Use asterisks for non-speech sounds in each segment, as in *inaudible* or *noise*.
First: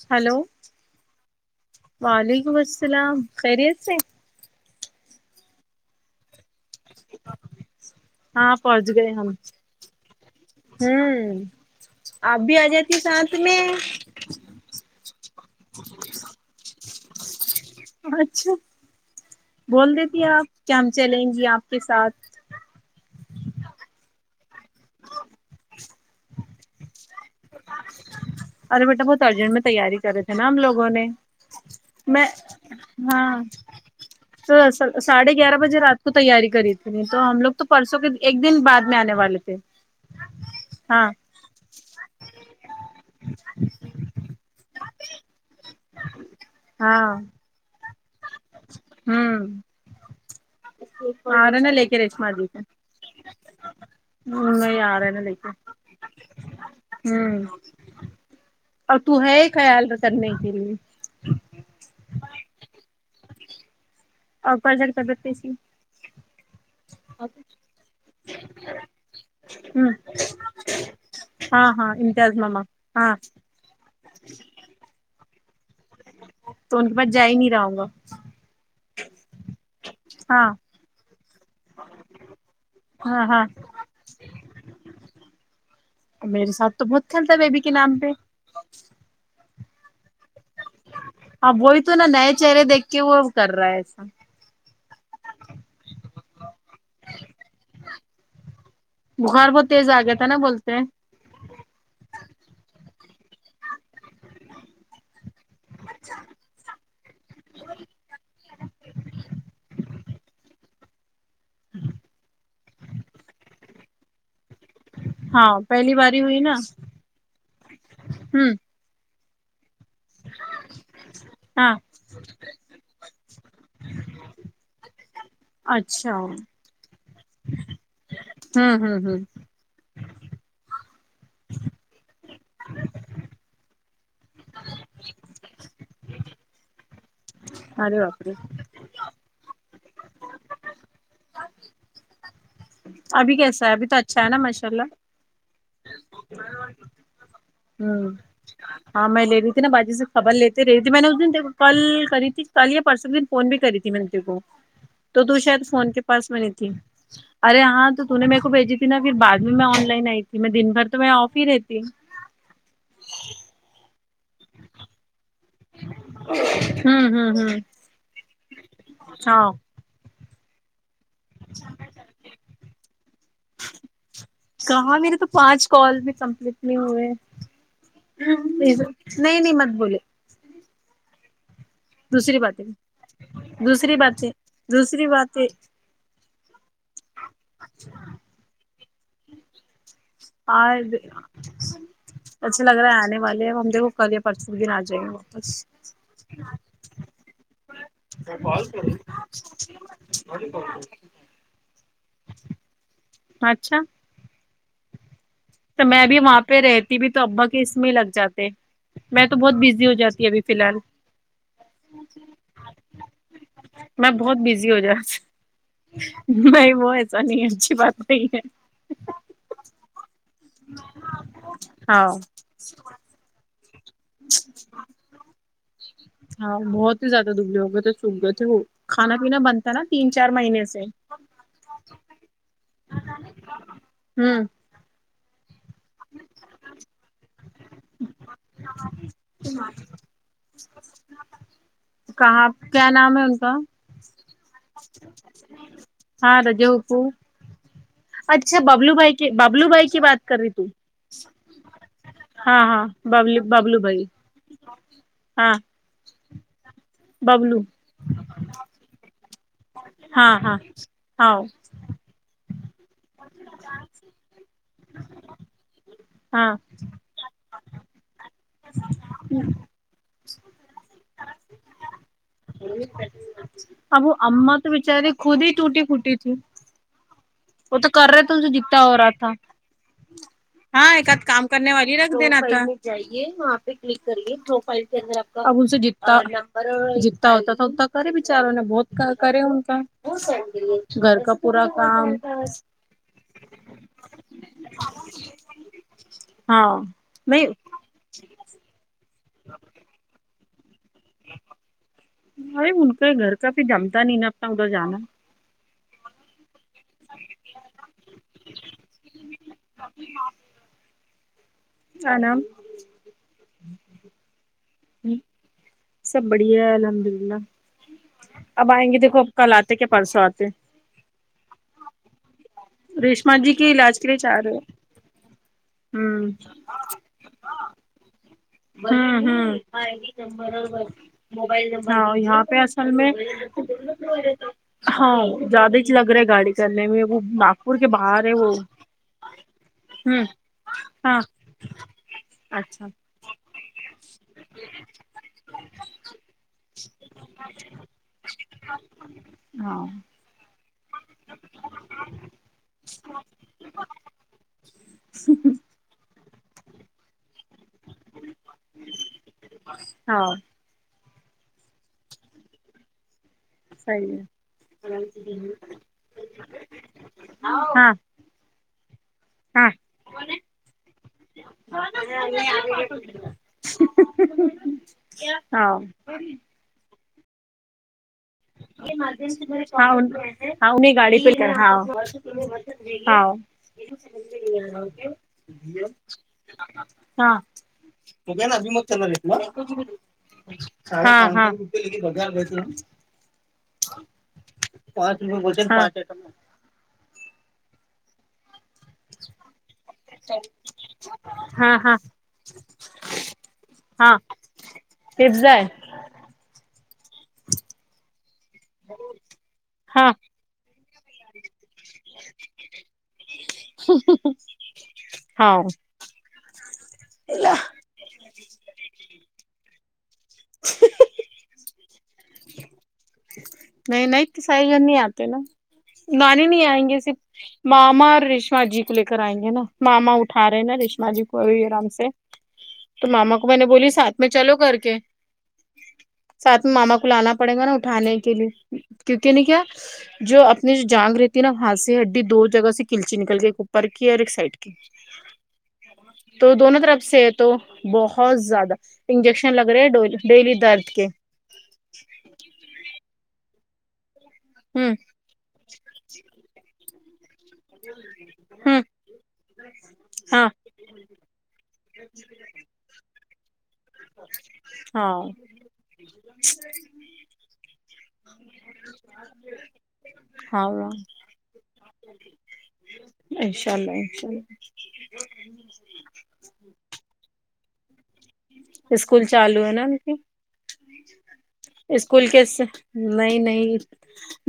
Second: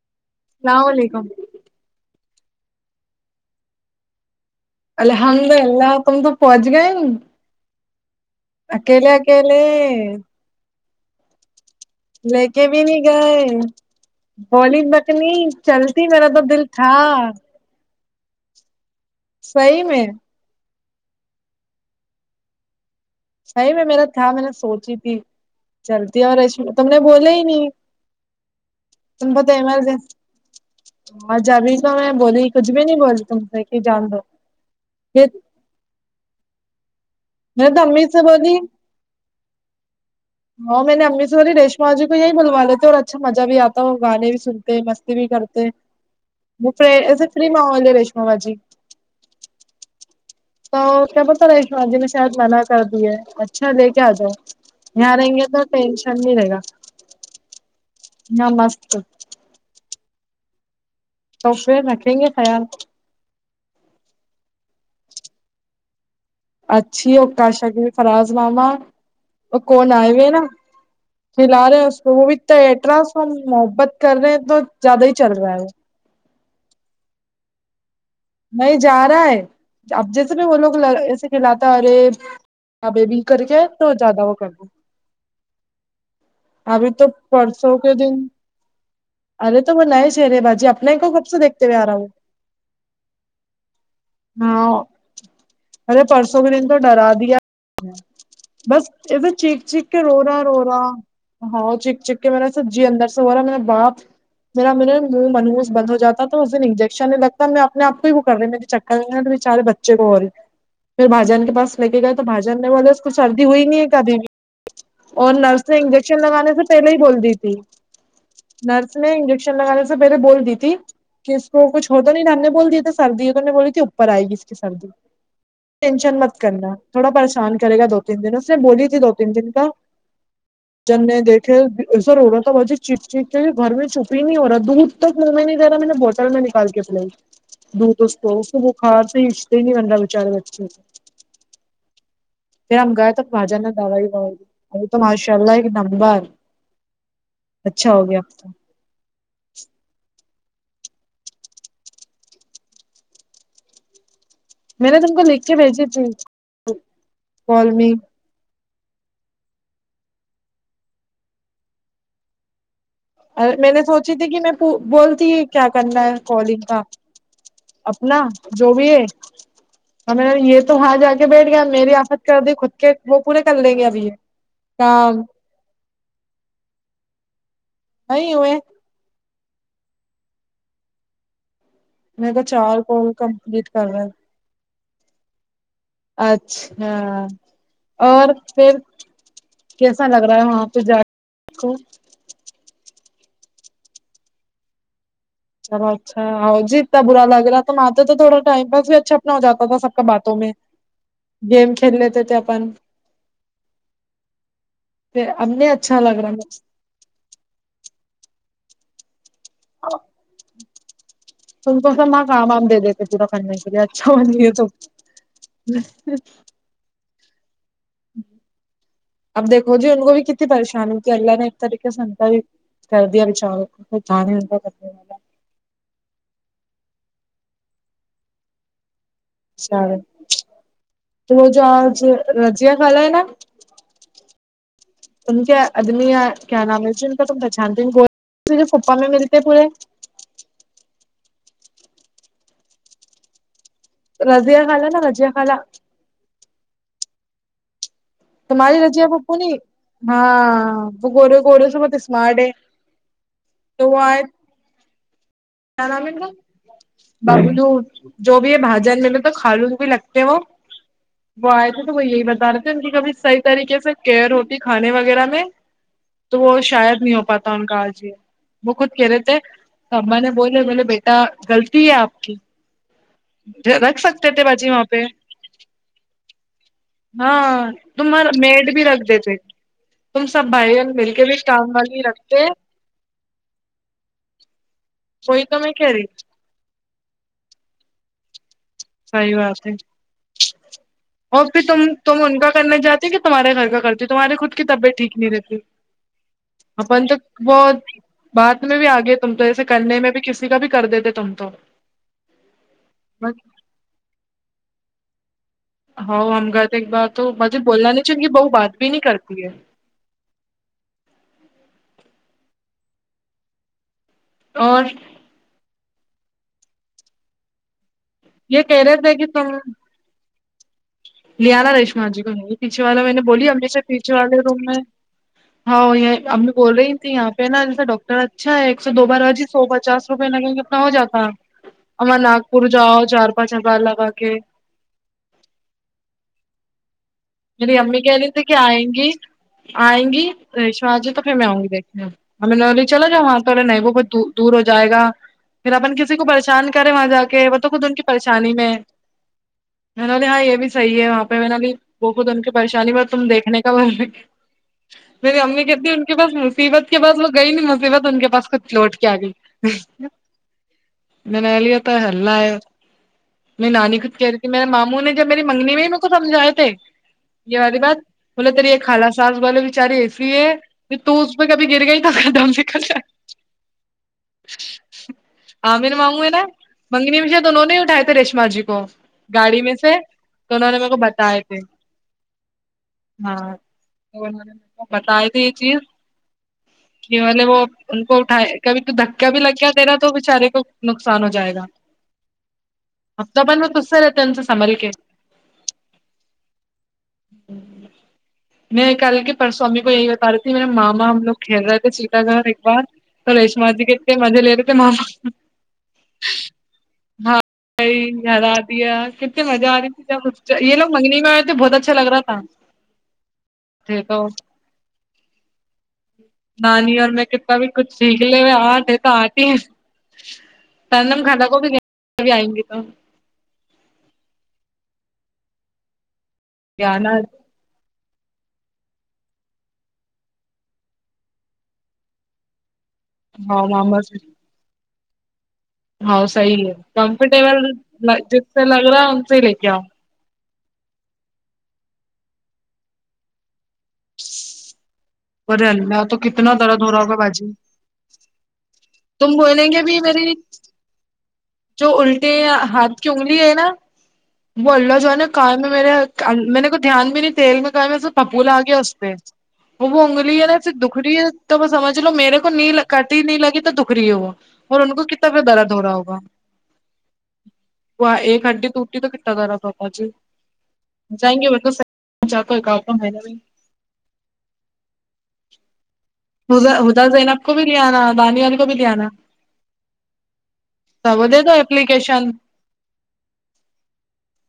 چلو سلام و علیکم وعلیکم السلام خیریت سے الحمد للہ تم تو پہنچ گئے ہاں پہنچ گئے اکیلے ہم اکیلے ہوں آپ لے کے آ بھی جاتی نہیں ساتھ گئے میں بولی تکنی چلتی میرا تو دل تھا اچھا صحیح بول میں دیتی ہے آپ کیا ہم چلیں گی آپ کے ساتھ صحیح میں میرا تھا میں نے سوچی تھی چلتی اور ایسی تم نے بولا ہی نہیں ارے بیٹا بہت تم کو ارجنٹ تو میں ایمرج تیاری کر رہے تھے نا ہم لوگوں نے آج ابھی تو میں بولی کچھ بھی نہیں بولی ہاں تم سے کہ جان دو تو ساڑھے یہ گیارہ بجے رات کو تیاری کری تو ہم لوگ تو میں نے پرسوں امی کے سے ایک بولی دن بعد میں آنے والے تھے ہاں اسی ریشما با جی کو یہی بلوا لیتے اور اچھا مزہ بھی آتا ہے وہ گانے بھی سنتے مستی بھی کرتے وہ ف ہاں ایسے فری ماحول ہے ریشما با جی ہوں تو کیا پتا آ رہے نا لے رشمابا جی کے نے ریشما شاید منع کر کو دی ہے اچھا لے کے آ جاؤ نہیں آ رہے یہاں نا لے رہیں گے تو کے ٹیشن نہیں رہے گا ہوں یہاں مست اور تو ہے خیال کرنے کے لیے تو پھر رکھیں گے خیال تو اور بھائی جن طبیعت کیسی اچھی ہے اوکشا فراز ماما اور کون ہ آئے ہو نا کھلا ہاں رہے ہیں ہاں اس کو وہ امتیاز بھی تو ماما الٹرا ہاں ساؤ محبت کر رہے ہیں تو زیادہ ہی چل رہا ہے تو ان کے پاس جا ہی نہیں رہا ہوں گا نہیں جا رہا ہے اب جیسے بھی ہاں وہ لوگ ل سے کھلاتا ارے اب بھی ہاں کر ہاں کے تو زیادہ وہ کر تا میرے ساتھ ابھی تو بہت کھیلتا ہے بیبی پرسوں کے نام پہ دن ارے تو وہ نئے چہرے باجی اپنے کو سے ہاں دیکھتے ہوئے وہی آ تو رہا وہ نا نئے چہر دیکھ کے وہ کر رہا ہے ایسا ہاں ارے پرسوں کے دن تو ڈرا دیا بس ا تو بخار چیخ بہت چیخ تیز آ کے گیا رو تھا نا رہا رو بولتے ہیں رہا ہاں چک چک کے میرا سب جی اندر سے ہو رہا ہے میرا باپ میرا ما منہ منو بند ہو جاتا تو اس دن انجیکشن نہیں لگتا ہے میں اپنے آپ کو ہی وہ کرتی جب مجھے چکر ارے بیچارے بچے رو ہے پھر بھائی جان کے پاس لے کے گئے تو بھائی جاننے والے اس کو سردی ہوئی نہیں ہے کبھی بھی اور ہاں نرس نے پہلی انجیکشن باری ہوئی لگانے نا سے پہلے ہی بول دی تھی ہ نرس اس نے انجیکشن لگانے سے پہلے بول دی تھی کہ اس کو ہاں کچھ ہو تو نہیں ڈاننے بول تو سردی تو نے بولی تھی اوپر آئے گی اس کی سردی اچھا ٹینشن ہوں مت کرنا تھوڑا پریشان کرے گا دو تین دن اس نے بولی ہ تھی دو ہ تین دن کا جنے دیکھے ایسا رو رہا تھا باجی چیخ چیخ کےگھر میں چپ ہی نہیں ہو رہا دودھ دودھ تک منہ میں نہیں لیرا میں نے بوٹل میں نکال کے پلائی دودھ ارے اس باپرے کو تو بخار سے ہچتے ہی نہیں بچارے بچے کو پھر ہم گئے تو ابھی باجا کیسا نے ہے ابھی تو دائی اچھا ہے نا ماشاء تو اللہ ماشاءاللہ ایک نمبر اچھا ہو ہوں گیا اب تو۔ ہاں میں لے رہی تھی نہ باجی سے خبر لیتے رہی تھی میں نے اس دن دیکھ کل کری تھی کل یا پرسوں کے دن فون بھی کری تھی میں نے تے کو میں نے تم تو کو تو لکھ شاید بھیجی فون کے تھی پاس میں نہیں تھی ارے کال ہاں می تو تو نے میرے کو بھیجی نا پھر بعد میں آن لائن آئی تھی میں دن بھر تو میں آف ہی رہتی اور میں نے سوچی تھی کہ میں بولتی کیا کرنا ہے کالنگ کا ہوں ہوں اپنا جو بھی ہے ہاں ہمیں نہ یہ تو وہاں جا کے بیٹھ گیا میری آفت کر دی خود کے وہ پورے کر لیں گے ابھی یہ کہاں میرے کام تو پانچ کال بھی کمپلیٹ نہیں ہوئے نہیں ہوئے نہیں نہیں مت بولے میرے دوسری کو بات ہے چار کال کمپلیٹ کر دوسری رہا بات ہے دوسری بات ہے اچھا اور پھر کیسا لگ رہا ہے وہاں پہ اور جا کو اچھا لگ رہا ہے آنے والے ہم دیکھو کل پرسوں کے دن آ جائیں گے واپس چلو اچھا ہؤ جی اتنا بر ل رہا تو م آ تو تو تھوڑا ٹائم پاس بھی اچھا اپنا ہو جاتا تھا سب کا بات اور کو *inaudible* گیم کھیل لیتے تھے اپن اچھا پھر ہم نے تو میں بھی وہاں پہ رہتی بھی تو ابا کے اس میں لگ جاتے میں تو بہت بزی ہو جاتی ہوں ابھی فی الحال تم کو سب وہاں کام وام دے دیتے پورا کرنے کے لیے میں اچھا بن بہت گیا تو بزی ہو جاتی نہیں وہ ایسا نہیں ہے اچھی بات نہیں ہے اب دیکھو جی ان کو بھی کتنی پریشان ہو کی اللہ نے ایک طریق ہاں سےنتر بھی کر دیا بچاروں کو جان *unintelligible* نہیں کرنے والا ہاں بہت ہی زیادہ دبلے ہو گئے تھے سوکھ گئے تھے وہ کھانا پینا بند کرا بچارے تین چار مہینے سے تو رو جو آج رجیا خالہ ہے نا ہوں ان کے آدمی کیا نام ہے جو ان کا تم پہچانتے پھپھا میں ملتے پورے کہا کیا نام ہے ان کا رضیہ خالا نا رضیہ خالا ہاں رضیہ پھپھو تمہارے رجیا کی پپو نہیں ببلو بھائی کی بات کر رہی تو ہاں وہ گورے گورے سے بت ہاں ہاں ببلو ببلو بھائی آئے ہاں کیا نام ہے ان کا ببلو جو بھی ہے بھئی جان میں نہ خالو بھی لگتے ہیں ہاں وہ ہاں ہاں وہ آئے تھے تو وہ یہی بتا رہے تھے ان کی کبھی صحیح طریقے سے کیئر ہوتی کھانے وغیرہ میں تو ہاں وہ شاید نہیں ہو پاتا تن آج بھی وہ خود کہ رہے تھے تو اما نے بولے بولے بیٹا غلطی ہے آپ کی رکھ ابو سکتے تھے امم تو باجی وہاں پہ بچاراری خود ہی وٹی فوٹی تھی ہاں وہ تو کر رہے تمہار تھےے میڈ بھی جتتا ہو رکھ رہا تھا دیتے تم سب بھائی ہاں بہن مل ایکد کے بھی کام کرنے والی رکھ دینا رکھتے تھا جائیے وہاں پہ کلک کریے دو فال کے اندر آپ کا وہی اب تو میں سے کہہ رہی جتتا ب جیتتا ہوتا تو ہوتا کری بچاروں نے بہت صحیح کرے ان بات ہے کا گھر کا اور پھر پورا تم کام تم ان کا کرنے جاتی ہے کہ تمہارے گھر کا کرتی تمہارے خود کی طبیعت ٹھیک نہیں رہتی ہاں اپن تو بائی بات میں بھی آگے تم تو ایسے کرنے میں بھی کسی کا بھی کر دیتے تھ بھائی ان کے گھر بٹ کا پھر جمتا نہیں نا اپتا ادھر جانا ہ ہم گ تو ایک بار تو مجب بولنا نہیں چاہیے انکی بہو بات بھی نہیں کرتی ہے *unintelligible* آ نام اور *unintelligible* سب بڑھیا ہے الحمد للہ یہ اب کہہ آئیں رہے گے تھے دیکھو کہ کل آتے کہ پرسوں آتے لیاا ریشما جی کو یہی پیچھے والا میں نے ریشما بولی جی کے ہمیشہ علاج کے پیچھے لیے والے چاہ رہے روم میں ہاں یہ ہوں ا ہم بھی بول رہی تیں آپ پے نا جیسے ڈوک اچھا ہے ایک سو دو بار بجی سو پچاس روپئے لگےے کتنا ہو جاتا امر لاکھ پھر جاؤ چار پانچ ہزار لگا کے ہاں زیادہ ہی چ لگ رہا ہے گاڑی کرنے میں وہ ناگپور میری کے امی کہہ باہر رہی ہے تھی وہ کہ آئیں گی آئیں ہوں گی شواہ جی ہاں تو پھر میں آؤں گی دیکھنے ہمیں نولی اچھا چلا جاؤ وہاں توے نہیں بت دو دور ہو جائے گا پھر اپن کسی کو پریشان کریں وہاں جا کے وہ تو خود ان کی پریشانی میں ہاں میں نے بولی ہاں یہ بھی صحیح ہے وہاں پہ میرا بھی وہ خود ان کی پریشانی میں تم دیکھنے کا م میری امی کہتی ان کے پاس ہے مصیبت کے پاس وہ گئی ن مصیبت ان کے پاس کچھ لوٹ کے آ گئی ہاں منالیا تو ہیلہ ہے میری نانی خود صحیح ہے کہہ رہی تھی میرے ماموں نے جب میری منگنی میں ان کو سمجائے تھے یہ ہاں والی ہاں بات ملا تری ایک خالا ساس بولے ہاں بچاری ایسی ہے کہ تو کبھی گر گئی تو دم نکل جائے ہاں عابد مامو ہے نا منگنی میں شاید انھوں نے دونوں نے ہی اٹھائے تھے ریشما ما جی کو گاڑی میں ہاں سے تو انہوں نے میر انہیں کو گاڑی پہ بتائے کر تھے ہاں ہاں تو نے بتائے تھے یہ چیز کے ہاں بولے وہ ان کو ہو گیا نا اٹھائے ابھی کبھی مت تو چلا دھکا بھی رہے لگیا تیرا تو بچارے کو ہاں ہاں اب تو بہن میں تجھ سے رہتی سنبھال کے ہاں *inaudible* میں کل کے پرسوں امی کو یہی بتا رہی تھی میرے ماما ہم لوگ کھیل ہاں رہے تھے ہاں سیتا گھر ایک بار تو ریشما جی کتنے ہاں مزے لے رہے تھے ماما پزا ہے ہاں *unintelligible* کتنے مزہ آ رہی ہاں تھی یہ لوگ مگنی میں اے تھے بہت اچا تھے تو *inaudible* ہاں نانی اور میں کتنا بھی کچھ سیکھ لیے ہوئے آواز دے تو آتی ہی ہے نم کھانا کو بھی نہیں ابھی ائیں گے تو نہیں نہیں صحیح گھر نہیں اتے نا نانی نہیں ائیں گے جانا صرف ماما اور ریشما جی کو لے کر ائیں گے نا ماما اٹھا رہے ہیں نا ریشما جی کو ابھی ارام سے تو ماما کو میں ہاں نے بولی ماما ساتھ سے میں چلو کر کے ہاں ساتھ صحیح میں ہے ماما کو لانا پڑے گا کمفرٹیبل نا اٹھانے کے جس سے لیے لگ رہا ہے ان کیوکہ سے ہی نی لے کیا کے آؤ جو اپنی جو جانگ رہتی ہے نا ہاںھ سے ہڈی دو جگہ سے کلچی نکل ایک اوپر کی اور ایک سائڈ کی *inaudible* ارے اللہ تو کتنا دونوں درد ہو رہا طرف ہوگا سے تو باجی بہت زیادہ تم انجیکشن بولیں لگ گے رہے بھی میری ڈیلی درد کے جو الٹے ہاتھ کی انگلی ہے نا وہ ہوں اللہ جانے کان میں میرے میں نے کوئی دھیان بھی نہیں تیل بھی ڈالا پھپولا ا گیا ہوں اس سے وہ انگلی ہے ہاں نا صرف دکھریی ہے تو وہ سمجھ لو میرے کو نہیں لگی تو دکھریی ہے وہ اور ان کو کتنا پہ درد ہو رہا ہوگا ا *inaudible* وھو ایک ہیڈی ٹوٹی تو کتنا درد ہوتا جی ہاں جائینگے بولا تو صحیح جا کر کوئی کام وام ہے نا بھی چلیں چل *inaudible* حدا حدا زینب کو بھی لے آنا دانیل کو بھی لے آنا اسکول چالو ہے نا ان کی ہاں وہ دے دو ایپلیکیشن اسکول کے نہیں نہیں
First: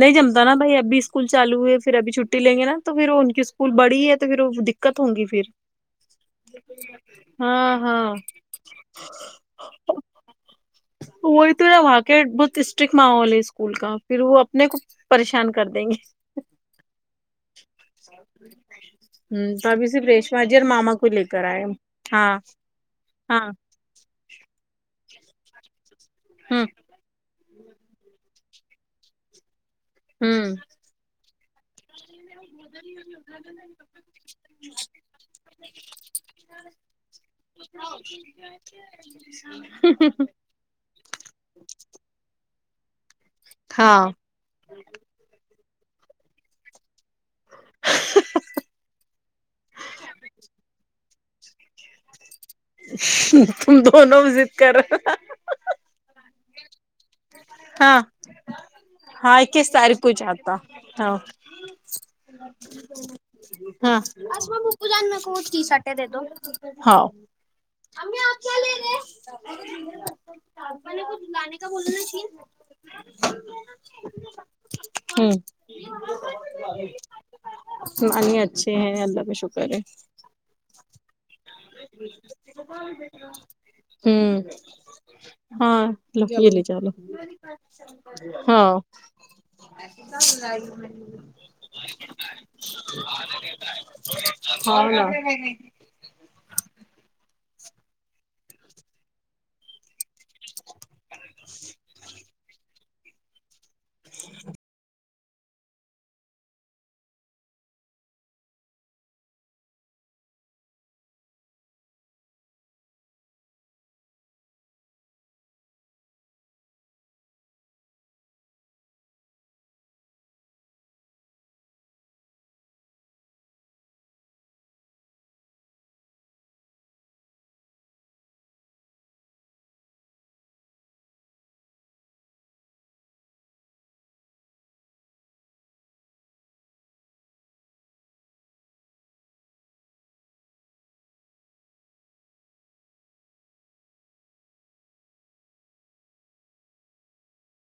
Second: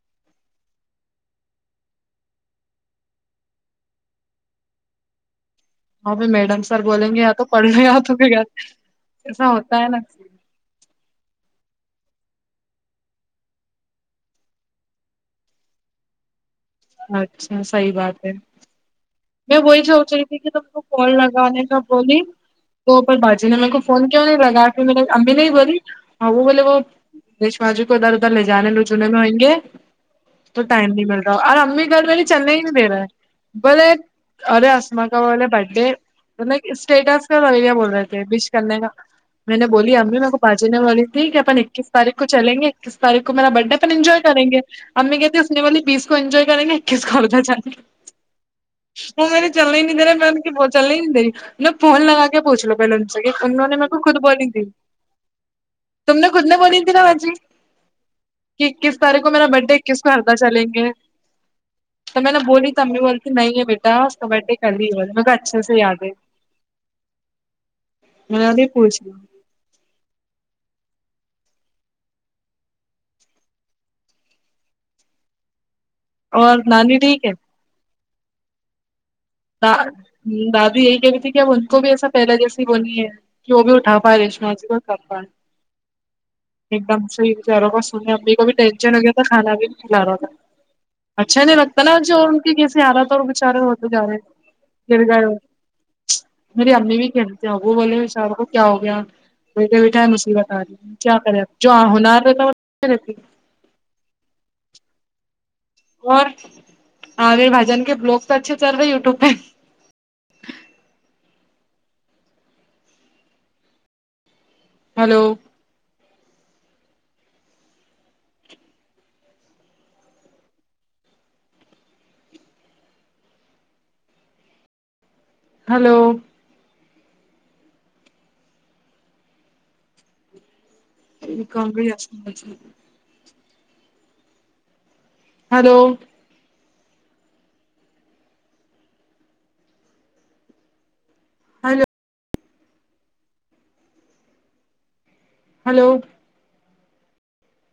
نہیں جمتا نا بھائی ابھی اسکول چالو ہوئے ہے پھر ابھی چھٹی لیں گے نا تو پھر ان کی اسکول بڑی ہے تو پھر وہ دقت ہوں گی پھر ہاں بھئی میڈم سر بولیں گے یا تو پڑھ ہاں نے آؤ یا تو ہاں ایسا ہوتا ہے نا وہی تو نا وہاں کے بہت اسٹرکٹ ماحول ہے اسکول کا پھر وہ اپنے کو پریشان کر دیں گے اچھا صحیح بات ہے ہ میں تو وہی ابھی صرف سوچ رہی تھی ریشما کہ جی تم اور کو ماما کال لے کر آئے لگانے کا بولی ہاں تو پر باجی ہاں نہ میں کو فون کیوں نہیں لگا کہ میں نے امی نہیں بولی ہ وہ بولے وہ ریشما جی کو درد اد لے جانے لو جنے میں ایہ گے ہ تو ٹائم نہیں مل رہا اور امی گھر میری چنئی ہی نہیں دے رہا ہے بولے ارے اسما کا والا برڈے سٹاٹس کا لیا بول رہے تھے بش کرنے کا میں نے بولی امی میرے کو باجی نہ بولی تھی کہ اپن اکیس تاریخ کو چلیںے اکیس تاریخ کو میرا برڈے اپن ہاں ینجونے کریں گے امی کہتی ہیں اسنے والی بیس کو انجوائے کریں گے اکیس کالے وہ میں نے چلنا ہی نہیں درہی میں بھی چلنا ہی نہیں درہی میں فون لگا کے پوچھ لو پہلے ان سے کہ انہوں نے تم میر کو خود دونوں بولی ضد تھی کر رہے ہو۔ تم نے خود دنے بولی تھی نا باجی ہاں کہ اکیس تاریخ کو ہاں میرا کے برڈے ساری اکیس کچھ ہلکا آتا چلیے گے ہاں تو میں نے بولی تو امی نے بولتی نہیں ہے بیٹے ہم اسما پھوپھو جان میں کو تشیرٹ یاد دے ہے دو ھو امی اپ میں نے کیا بولی لے پوچھ لو رہے مے نہ کچھ لانے کا بولا ہم اور نانی ٹھیک ہے نانی اچھے ہیں اللہ کا شکر دا ہے دادی یہی کہہ رہی تھی کہ اب ان کو بھی ایسا پہلا جیسی بونی ہے کہ وہ بھی اٹھا پائے ہوں ریشما جی کو کففان ہاں لو یہ لے جا ایک لو دم صحیح یارو وہ سن امی کو بھی ہاں ٹینشن ہو گیا تھا کھانا بھی کھلا رہا تھا اچھا نہیں لگتا تال وہ جو اور ان کے کیسے ارہا تھا اور بےچارے ہوتے جا رہے ہیں ہاؤ گر یار گئے ہو۔ میری امی بھی کہنتی ہیں وہ بولی وچار کو کیا ہو گیا بیٹے بیٹھ م اس کی بتا رہی کیا کرے جو ہنار رہتا رہتی *unintelligible* اور آو بھائی جان کے بلاگ تو اچھے چل رہے یوٹیوب پہ hello hello *unintelligible* hello hello hello